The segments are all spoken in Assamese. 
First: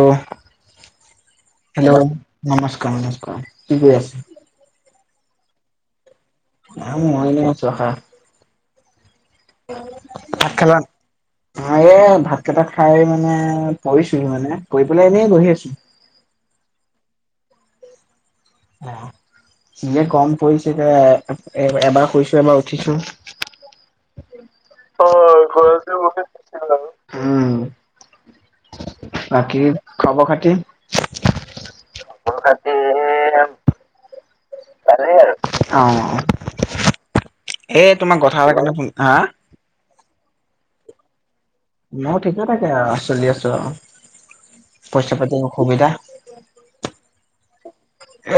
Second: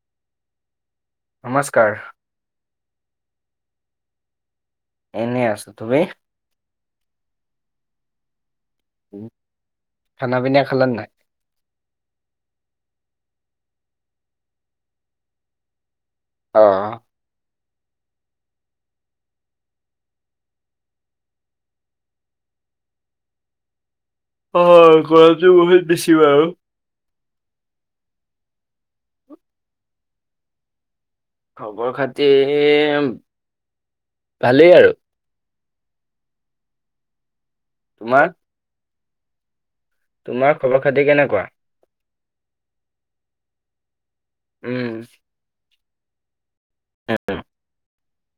হেল্ল'? নমস্কাৰ হেল্ল'? নমস্কাৰ-নমস্কাৰ, কি কৰি আছে? এনেই আছোঁ, তুমি? অ', মই এনে আছোঁ আহাঁ। উম। ভাত খালা? মই এ ভাত কেইটা খাই মানে পৰিছোহি মানে পৰি পেলাই এনেই বহি আছো। অ। অ, এনে গৰম পৰিছে যে এ এ এবাৰ শুইচো এবাৰ উঠিছো। অ হয় গৰমটো বহুত ঘৰতে বেছি বহি বাৰু। দিছিল আৰু। উম বাকী খবৰ খাতি? খবৰ খাতি ভালেই আৰু। ৰে আৰু অ। এ তোমাৰ কথা এটা কাৰণে ফোন হা? তোমাৰ খবৰ খাতি কেনেকোৱা? মই ঠিকে থাকে চলি আছো আৰু উম পইচা -পাতি অসুবিধা। সেইটো।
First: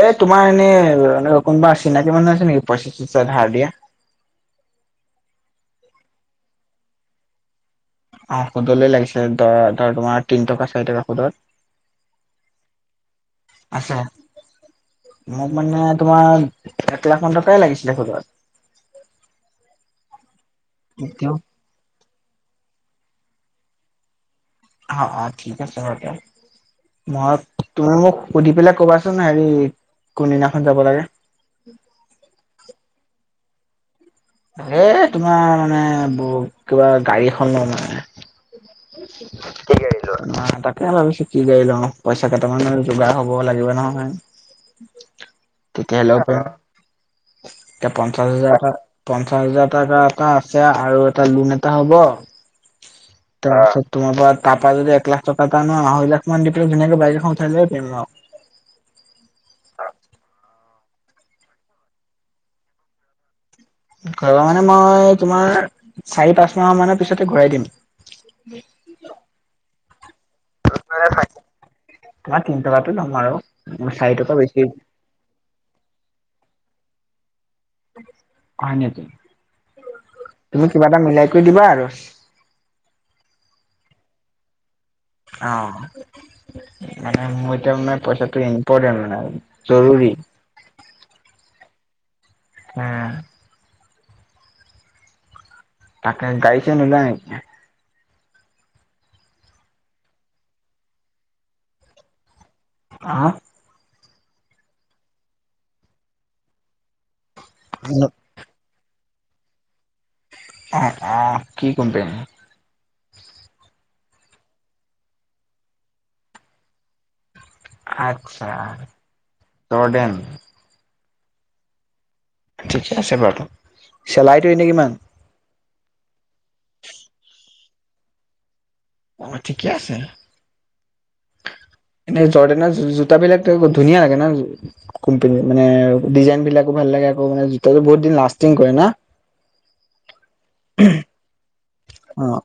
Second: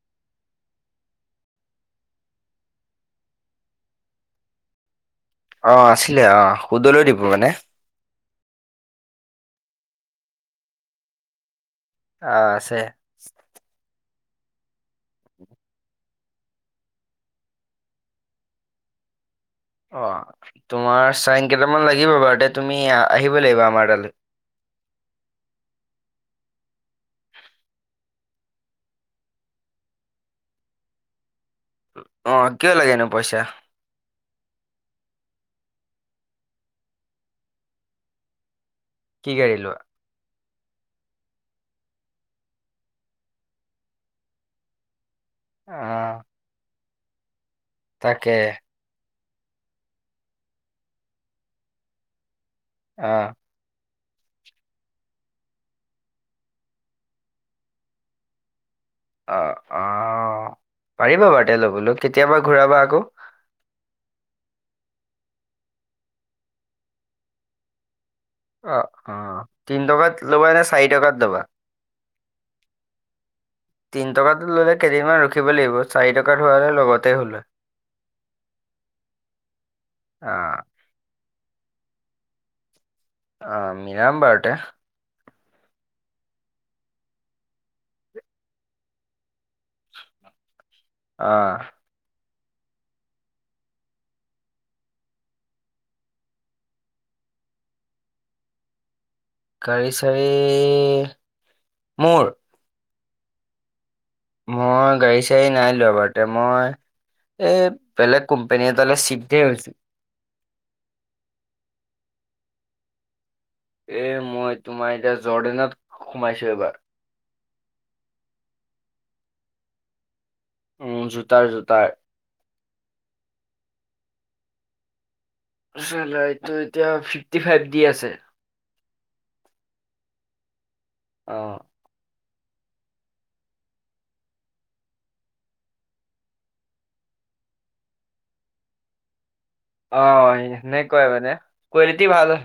এ তোমাৰ এনে কোনোবা চিনাকি মানুহ আছে নেকি পইছা - চইছা ধাৰ দিয়া? অ আছিলে অ সুদলৈ দিব মানে। অ সুদলৈ লাগিছে ধ ধৰ তোমাৰ তিন টকা চাৰি টকা সুদত অঁ আছে আছে মোক মানে তোমাৰ এক লাখ মান টকাই লাগিছিলে সুদত অ তোমাৰ তেওঁ চাইন কেইটামান লাগিব বাৰু তে তুমি আহিব লাগিব আমাৰ তালে অ অ ঠিক আছে বা তে মই তুমি মোক সুধি পেলাই কবাচোন হেৰি কোনদিনাখন যাব লাগে অ কিয় লাগেনো পইচা এ তোমাৰ মানে ব কিবা গাড়ী এখন লম মানে কি গাড়ী লোৱা কেতিয়াকে তাকে ভাবিছো কি গাড়ী লওঁ পইচা কেইটামানৰ যোগাৰ হব লাগিব নহয় কেতিয়া লব আহ পাও এতিয়া পঞ্চাশ তাকে হাজাৰ এটা পঞ্চাশ হাজাৰ টকা এটা আছে আৰু এটা লোন এটা হ'ব অ তাৰপিছত তোমাৰ পা তাৰ পা যদি এক লাখ টকা এটা আনো আঢ়ৈ লাখ মান দি পেলাই ধুনীয়াকে বাইক এখন উঠাই লৈ আহিব পাৰিম আও অঁ অঁ পাৰিবা বাৰু এতিয়া লবলৈ কেতিয়াবা ঘূৰাবা আকৌ ঘূৰাব মানে মই তোমাৰ চাৰি পাঁচ মাহৰ মানৰ পিছতে ঘূৰাই দিম অ অ তিন টকাত ল'বা নে চাৰি টকাত ল'বা তোমাৰ তিনি টকাটো লম আৰু তিন চাৰি টকা টকাত বেছি ল'লে কেইদিনমান ৰখিব লাগিব চাৰি টকাত হোৱা হ'লে লগতে হ'ল হয় হয় নিকি অ', তুমি কিবা এটা মিলাই কৰি দিবা আৰু অ মিলাম বাৰু তে অ মানে মোৰ এতিয়া মানে পইচাটো ইম্পৰ্টেণ্ট মানে জৰুৰী অঁ উম তাকে গাড়ী চাড়ী নোলোৱা নেকি গাড়ী চাড়ী মোৰ হা মই গাড়ী চাডী নাই লোৱা বাৰোতে মই এই বেলেগ কোম্পেনী এটালে চিফ্টহে হৈছে অ অ কি কোম্পেনী এ মই তোমাৰ এতিয়া জৰ্ডেনত সোমাইছো এইবাৰ আচ্ছা জৰ্ডেন উম জোতাৰ জোতাৰ ঠিকে আছে বাৰু চেলাইটো এনেই কিমান চেলাৰীটো এতিয়া ফিফটি ফাইভ দি আছে অ ঠিকে আছে অ এনে জৰ্দেনৰ জো জোতাবিলাক ত ধুনীয়া লাগে ন কোম্পেনী মানে ডিজাইন বিলাকো ভাল লাগে আকৌ মানে জোতাটো বহুত দিন লাষ্টিং কৰে না অ সেনেকুৱাই মানে কোৱালিটি অ ভাল হয়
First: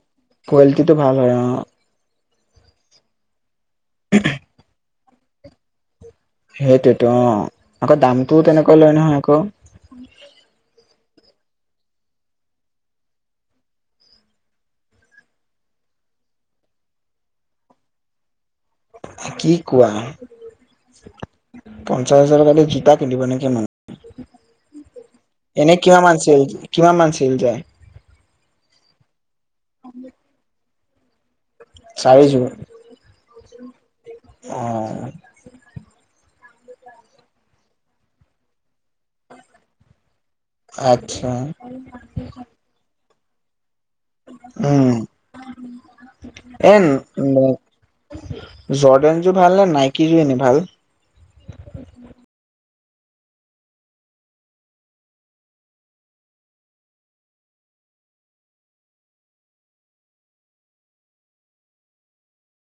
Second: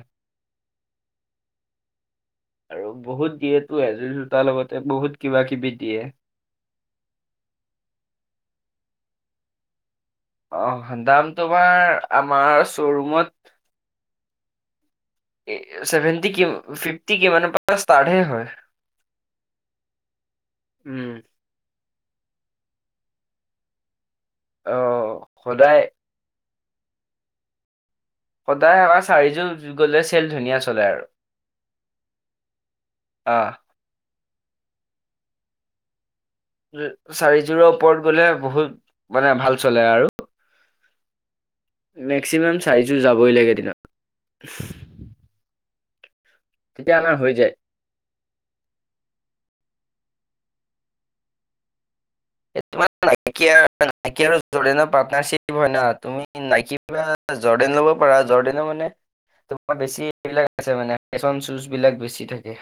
কোৱালিটিটো ভাল হয় অঁ আৰু বহুত দিয়েতো এযোৰ জোতাৰ লগতে বহুত কিবা কিবি দিয়ে সেইটোতো অ আকৌ দামটো তেনেকুৱা লয় নহয় আকৌ উম অ দাম তোমাৰ আমাৰ শ্বৰুমত চেভেনটি কিম ফিফটি কিমানৰ পা ষ্টাততে হয় কি কোৱা উম পঞ্চাশ হাজাৰৰ টকা দি জোতা কিনিব নে কি মানুহে অ এনে সদায় কিমান মান চেল কিমান মান চেল যায় সদায় এবাৰ চাৰিযোৰ গলে চেল ধুনীয়া চলে আৰু চাৰি যোৰ অহ অ চাৰিযোৰৰ ওপৰত গ'লে বহুত মানে ভাল চলে আৰু আচ্ছা মেক্সিমাম চাৰিযোৰ যাবই লাগে দিনত উম এন তেতিয়া আমাৰ হৈ যায়। জৰ্ডেন জোৰ ভাল নে নাইকি জোৰ এনেই ভাল তোমাৰ নাইকিয়া আৰু জুৰিনৰ পত্নাৰচিপ হয় ন তুমি নাইকি [unintelligible] জৰ্ডেন ল'ব পাৰা জৰ্ডেনৰ মানে তোমাৰ বেছি এইবিলাকছে মানে ফেশ্বন চোচ বিলাক বেছি থাকে